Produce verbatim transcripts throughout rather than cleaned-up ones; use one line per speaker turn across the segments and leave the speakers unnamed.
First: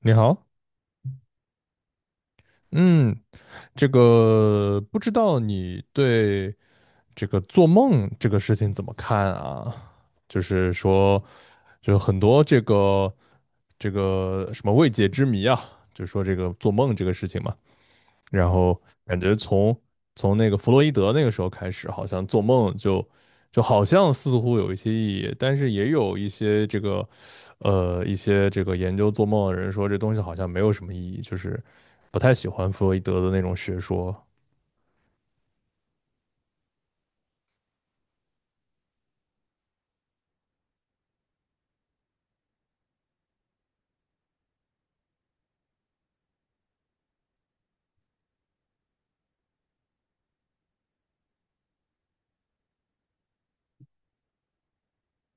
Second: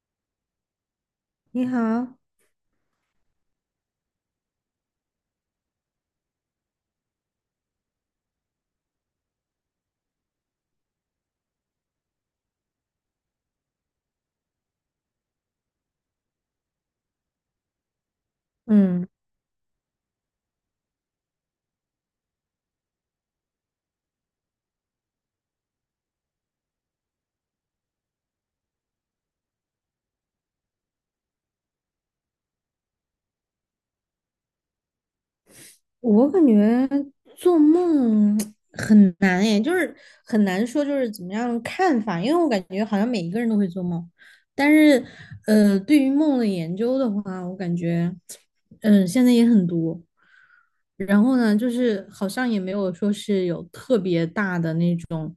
你好。
你好。
嗯，这个不知道你对这个做梦这个事情怎么看啊？就是说，就很多这个这个什么未解之谜啊，就说这个做梦这个事情嘛。然后
嗯，
感觉从从那个弗洛伊德那个时候开始，好像做梦就就好像似乎有一些意义，但是也有一些这个呃一些这个研究做梦的人说这东西好像没有什么意义，就是不太喜欢弗洛伊德的那种学说。
我感觉做梦很难诶，就是很难说就是怎么样看法，因为我感觉好像每一个人都会做梦，但是呃，对于梦的研究的话，我感觉嗯、呃现在也很多。然后呢，就是好像也没有说是有特别大的那种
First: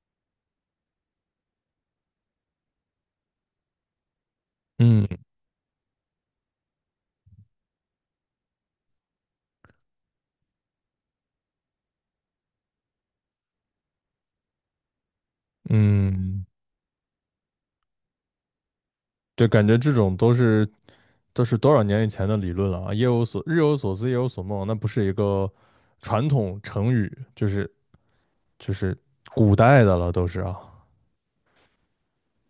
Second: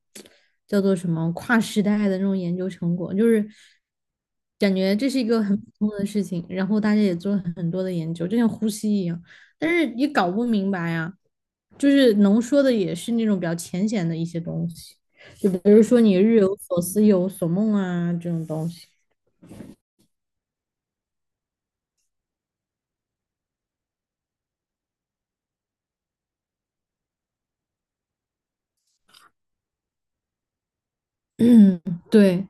叫做什么跨时代的那种研究成果，就是感觉
嗯
这是一个很普通的事情，然后大家也做了很多的研究，就像呼吸一样，但是也搞不明白呀，就是能说的也是那种比较浅显的一些东西，就比如说你日
嗯，
有所思夜有所梦啊这种东西。
对，感觉这种都是都是多少年以前的理论了啊。夜有所日有所思，夜有所梦，那不是一个传统成语，就是就是古代的了，都是啊。
对。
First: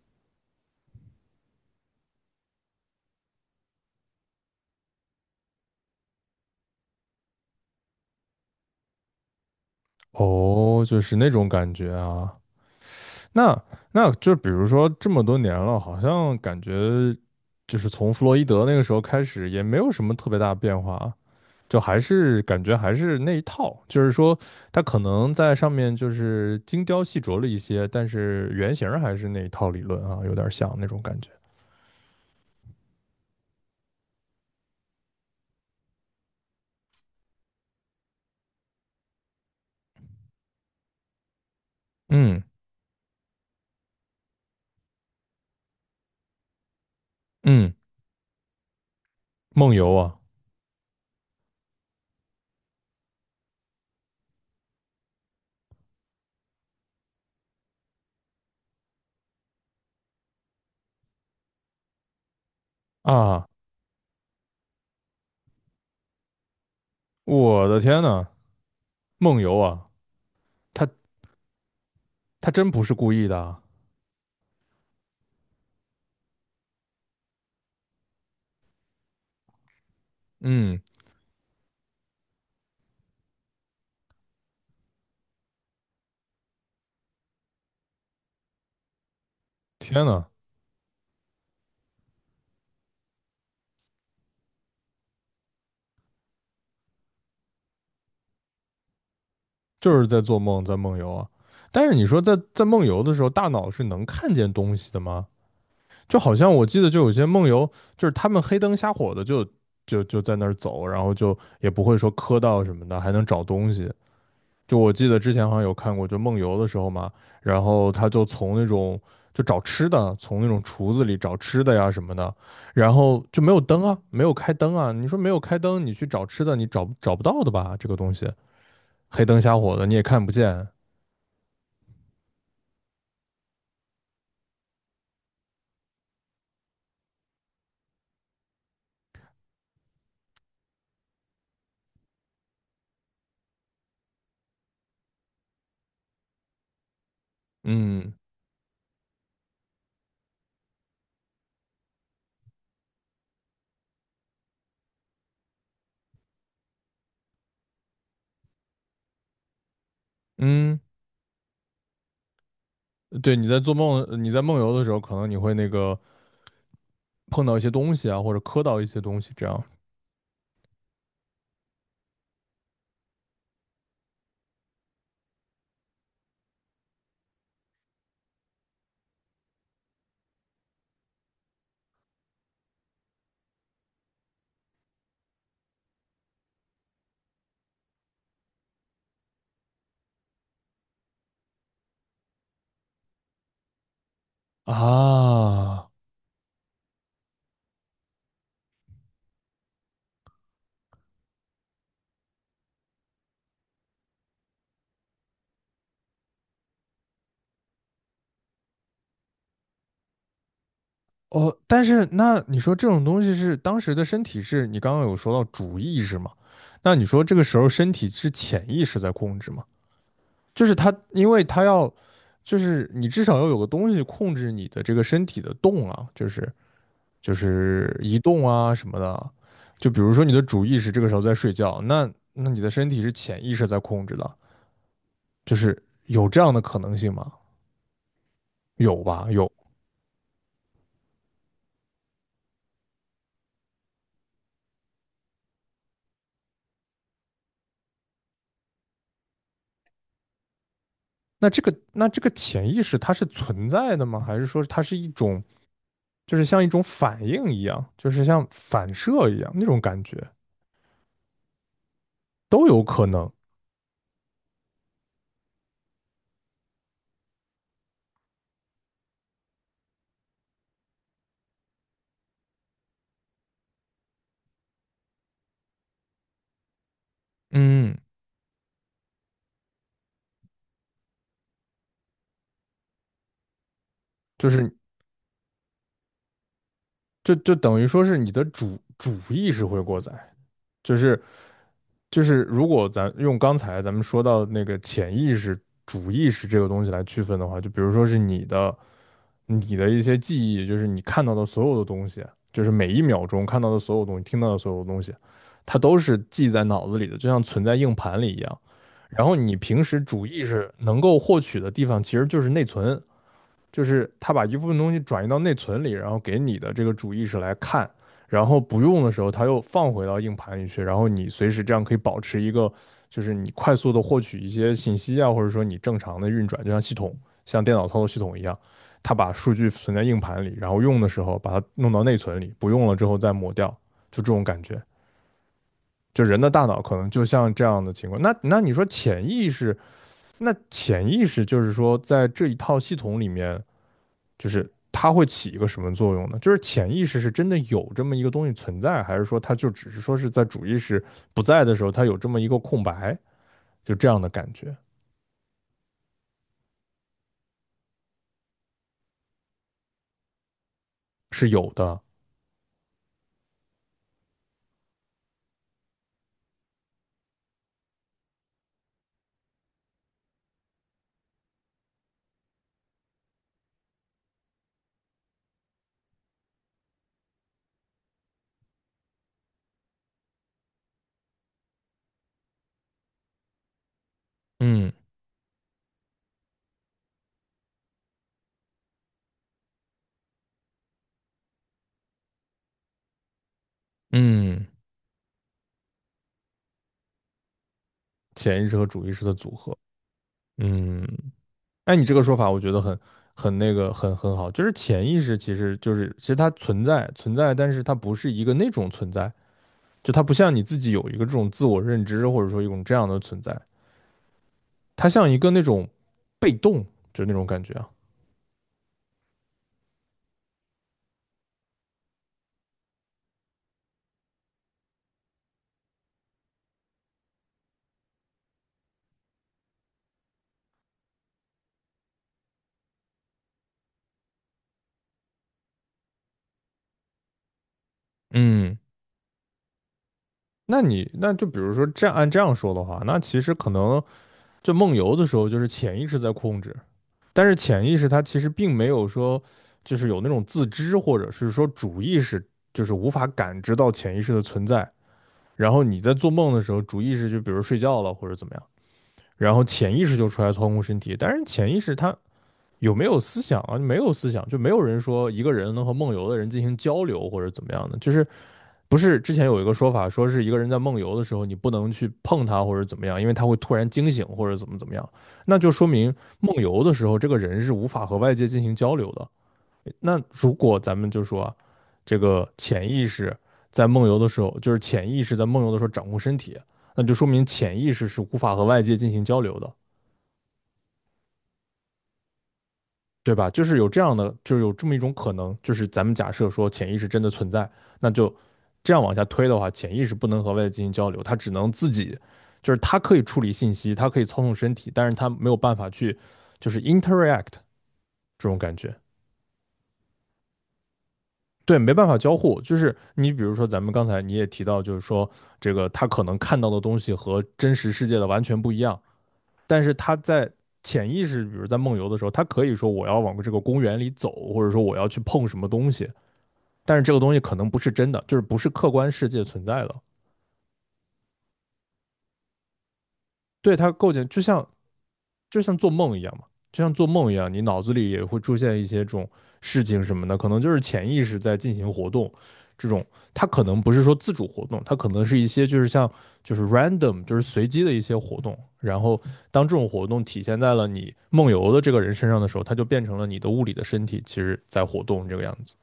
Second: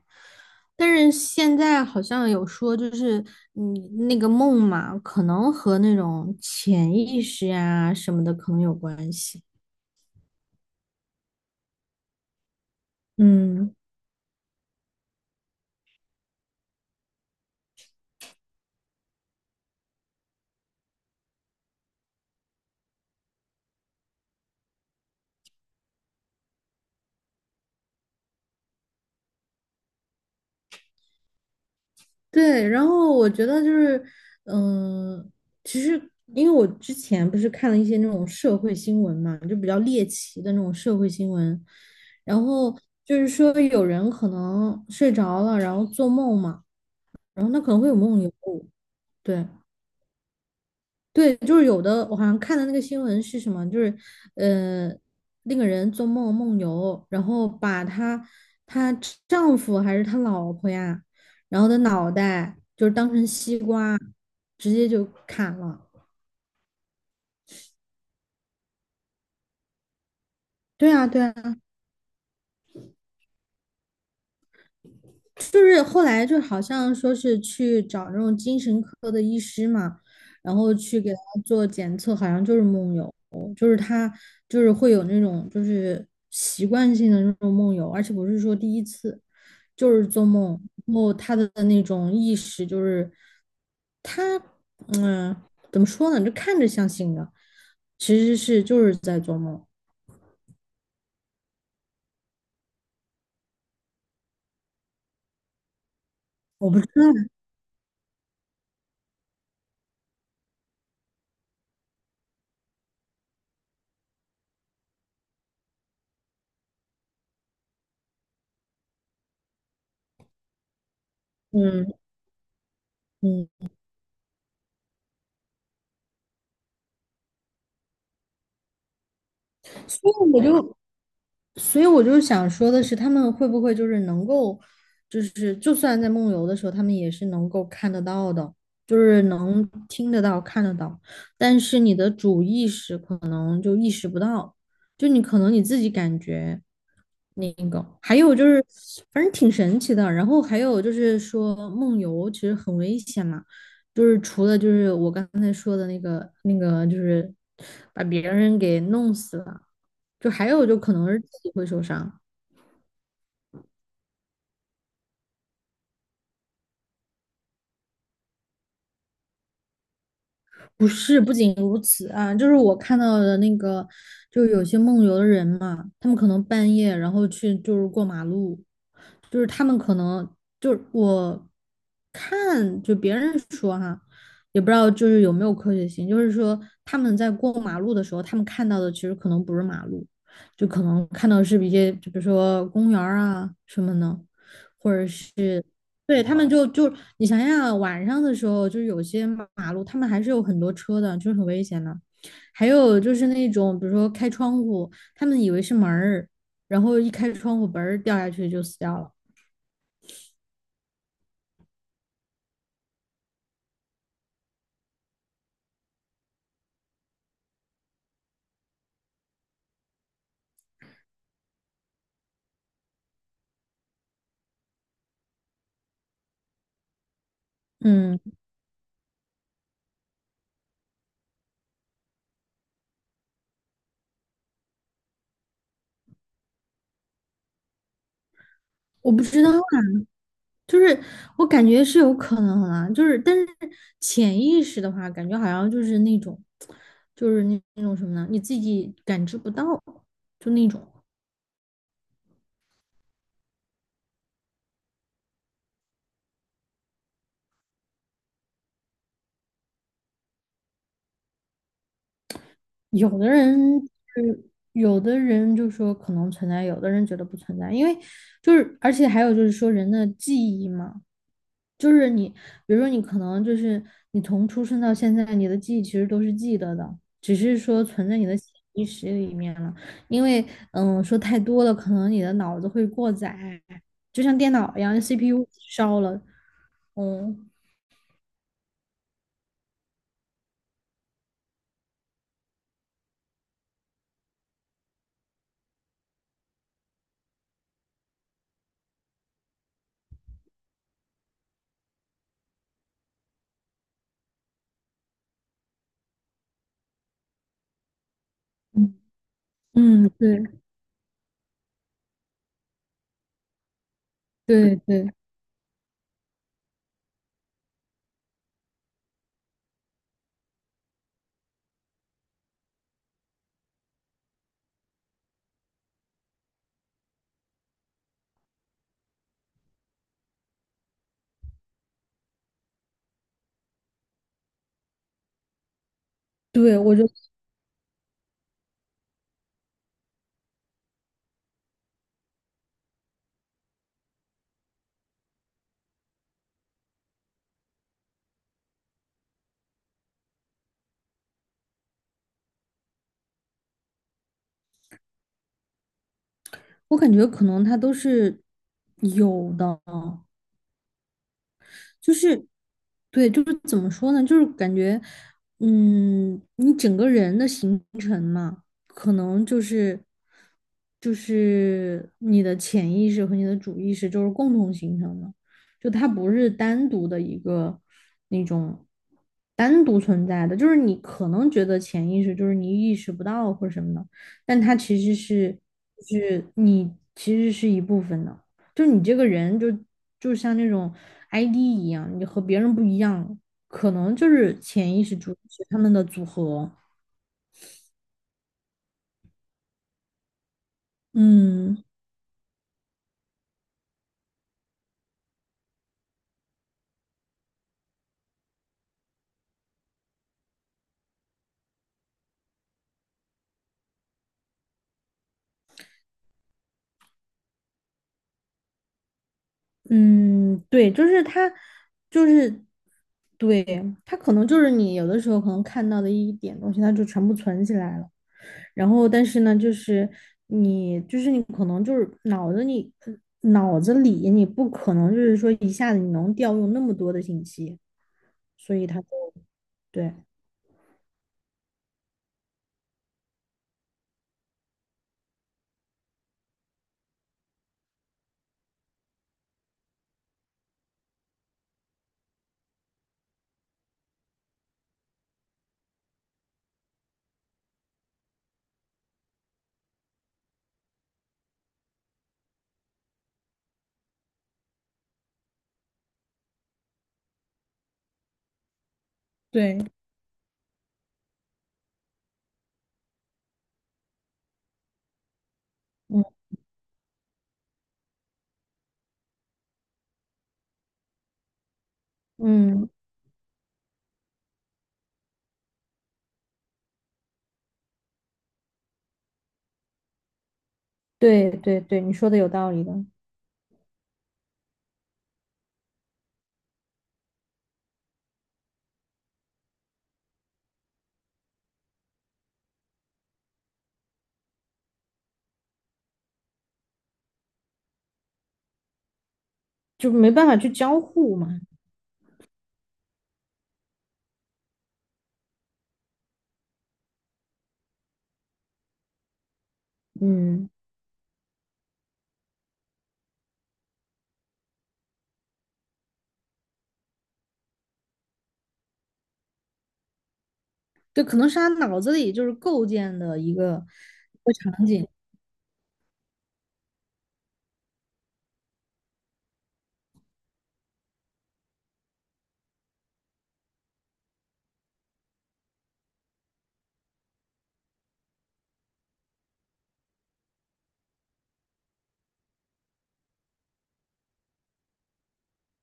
但是现在好像有说，就是嗯，那个梦嘛，可能和那种潜意识呀、什么的可能有关系。
哦，就是那种感觉啊。那
嗯，
那就比如说这么多年了，好像感觉就是从弗洛伊德那个时候开始，也没有什么特别大的变化啊，就还是感觉还是那一套，就是说他可能在上面就是精雕细琢了一些，但是原型儿还是那一套理论啊，有点像那种感觉。
对。然后我觉得就是，嗯、其实因为我之前不是看了一些那种社会新闻嘛，就比较猎奇的那种社会新闻，然
嗯
后就是说有人可能睡着了，然后做梦嘛，然后他可
嗯。
能会有梦游，对。
梦游啊
对，就是有的，我好像看的那个新闻是什么，就是，呃，那个人做梦梦游，然后把她她丈夫还是她老婆呀，然后的脑袋就是当成
啊，
西瓜，直接就砍了。
我的天呐，梦游啊。他
对啊，对啊，
他真不是故意的啊。
就是后来就好像说是去找那种精神科的医师嘛，然后
嗯，
去给他做检测，好像就是梦游，就是他就是会有那种就是习惯性的那种梦游，而且不是说第一次，就
天
是做
呐。
梦，然后他的那种意识就是他嗯怎么说呢，就看着像醒的，其实是就是在做梦。
就是在做梦，在梦游啊。但是你说在在梦游的时候，大脑是能看见东西的吗？就好像我
我不
记
知
得，就有些
道。
梦游，就是他们黑灯瞎火的就就就在那儿走，然后就也不会说磕到什么的，还能找东西。就我记得之前好像有看过，就梦游的时候嘛，然后他就从那种就找吃的，从那种厨子里找吃的呀
嗯，
什么的，然后就没有
嗯。
灯啊，没有开灯啊。你说没有开灯，你去找吃的，你找找不到的吧？这个东西黑灯瞎火的，你也
所以
看不
我
见。
就所以我就想说的是，他们会不会就是能够，就是就算在梦游的时候，他们也是能够看得到的，就是能听得到、看得到，但是你的主意识可能就意识不到，就你可能你自己感觉那个。
嗯
还有就是，反正挺神奇的。然后还有就是说，梦游其实很危险嘛，就是除了就是我刚才说的那个那个，就是把别人给弄死了，就还有就
嗯，
可能是自己会受伤。
对，你在做梦，你在梦游的时候，可能你会那个碰到一些东西啊，或者磕到一些东西，这样
不是，不仅如此啊，就是我看到的那个，就是有些梦游的人嘛，他们可能半夜然后去就是过马路，就是他们可能就是我看就别人说哈，也不知道就是有没有科学性，就是说他们在过马路的时候，他们看到的其实可能不是马路，就可能看到的是一些就比如说公园儿啊什么的。
啊。
对，他们就就你想想啊，晚上的时候，就是有些马路，他们还是有很多车的，就是很危险的。还有就是那种，比如说开窗户，他们以为是门儿，然后一开窗户，嘣儿掉下去就死掉了。
哦，但是那你说这种东西是当时的身体是你刚刚有说到主意识嘛？那你说这个时候身体是潜意识在控制吗？就是它，因为它要，就是你至少要有个东西控制你的这个身体的动啊，就是。就是移
嗯，
动啊什么的。就比如说你的主意识这个时候在睡觉，那那你的身体是潜意识在控制的，就是有这样的可能性吗？有
我不
吧，
知
有。
道啊，就是我感觉是有可能啊，就是但是潜意识的话，感觉好像就是那种，就是那那种什么呢？你自己感知不到，就那种。
那这个那这个潜意识它是存在的吗？还是说它是一种就是像一种反应一样，就是像反射一样那种感觉都有可
有的
能。
人就是有的人就说可能存在，有的人觉得不存在，因为就是而且还有就是说人的记忆嘛，就是你比如说你可能就是你从出生到现在，你的记忆其实都是记得的，只是说
嗯，
存在你的潜意识里面了，因为嗯说太多了，可能你的脑子会过载，就像
就
电
是
脑一样，C P U 烧了。
就
嗯，
就等于说是你的主主意识会过载，就是就是如果咱用刚才咱们说到那个潜意识、主意识这个东西来区分的话，就比如说是你的、你的一些记忆，就是你看到的所有的东西，就是每一秒钟看到的所有东西、听到的所有东西，它都是记在脑子里的，就像存在硬盘里一样。
嗯，
然后你平时
嗯，
主
对，
意识能够获取的地方，其实就是内存，就是他把一部分
对，
东西
对。
转移到内存里，然后给你的这个主意识来看，然后不用的时候他又放回到硬盘里去，然后你随时这样可以保持一个，就是你快速的获取一些信息啊，或者说你正常的运转，就像系统像电脑操作系统一样，它把数据存在硬盘里，然后用的时候把它弄到内存里，不用了之后再抹掉，就这种感觉。就人的大
对，
脑
我
可
就
能就像这样的情况，那那你说潜意识，那潜意识就是说在这一套系统里面。就是它会起一个什么作用呢？就是潜意识是真的有这么一个东西存在，还是说它就只是说是在主意识不在的时候，它有这么一个空白，就这样的感觉
我感觉可能他都是有的，
是有的。
就是，对，就是怎么说呢？就是感觉，嗯，你整个人的形成嘛，可能就是，就是你的潜意识和你的主意识就是共同形成的，就它不是单独的一个那种单独存在的，就是你可能觉得潜意识就是你意识不到或者什么的，但它
嗯
其实是，是你其实是一部分的。就你这个人就就像那种 I D 一样，你和别人不一样，可能就是
嗯。
潜意识主是他们的组合。
潜意识和主意识的组合。嗯。
嗯，
哎，你这个说法我觉得很很那个很很好，就是潜意识其实就是其实它存在存在，但是它不是一个那种存在，就它不像你自己有一个这种自我认知或者说一种这样的存在，它像一个那种被动，就那种感觉啊。
嗯。对，就是他，就是对他可能就是你有的时候可能看到的一点东西，他就全部存起来了。然后，但是呢，就是你，就是你可能就是脑子里，脑子里你不可能就是说一下子你能调用那么多的信息，所
嗯，
以他就对
那你那就比如说这样按这样说的话，那其实可能就梦游的时候，就是潜意识在控制，但是潜意识它其实并没有说就是有那种自知，或者是说主意识就是无法感知到潜意识的存在。然后你在做梦的时候，主意识就比如睡觉了或者怎么样，然后潜意识就出来操控身体，但是潜意识它有没有思想啊？没有思想，就没有人说一个人能和梦游的人进行交流或者怎么样的，就是不是之前有一个
对。
说法，说是一个人在梦游的时候，你不能去碰他或者怎么样，因为他会突然惊醒或者怎么怎么样，那就说明
嗯，
梦游的时候这个人是无法和外界进行交流的。那如果咱们就说啊这个
嗯。
潜意识在梦游的时候，就是潜意识在梦游的时候掌控身体，那就说明潜意识是无法和外界进行交流的。
对，对，对，你说的有道理的，
对吧？就是有这样的，就是有这么一种可能，就是咱们假设说潜意识真的存在，那就这样往下推的话，潜意识不能和外界进行交流，它只能自己，就是它可以处理信息，它可以操纵身体，但是它没有办法去就是 interact 这种感觉，
就没办法去交互嘛。
对，没办法交互。就是你比如说咱们刚才你也提到，就是说这个他可能看到的东西和真实世界的完全不一样，但是他在
嗯，
潜意识，比如在梦游的时候，他可以说我要往这个公园里走，或者说我要去碰什么东西。但是这个东西可能不是真的，就是不是客观世界存在的。
对，可能是他脑子里就是构建的一
对
个
它构建，
一
就
个
像
场景。
就像做梦一样嘛，就像做梦一样，你脑子里也会出现一些这种事情什么的，可能就是潜意识在进行活动。这种它可能不是说自主活动，它可能是一些就是像就是 random 就是随机的一些活动。然后当这种活动体现在了你梦游的这个人身上的时候，它就变成了你的物理的身体其实在活动这个样子。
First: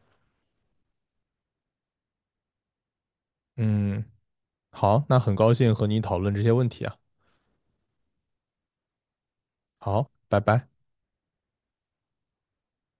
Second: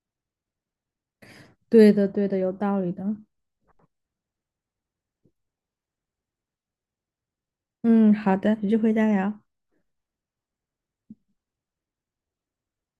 对的，对的，有道理的。
嗯，好，那很高兴和你讨论这些问题啊。
嗯，好的，有机会再聊。
好，拜拜。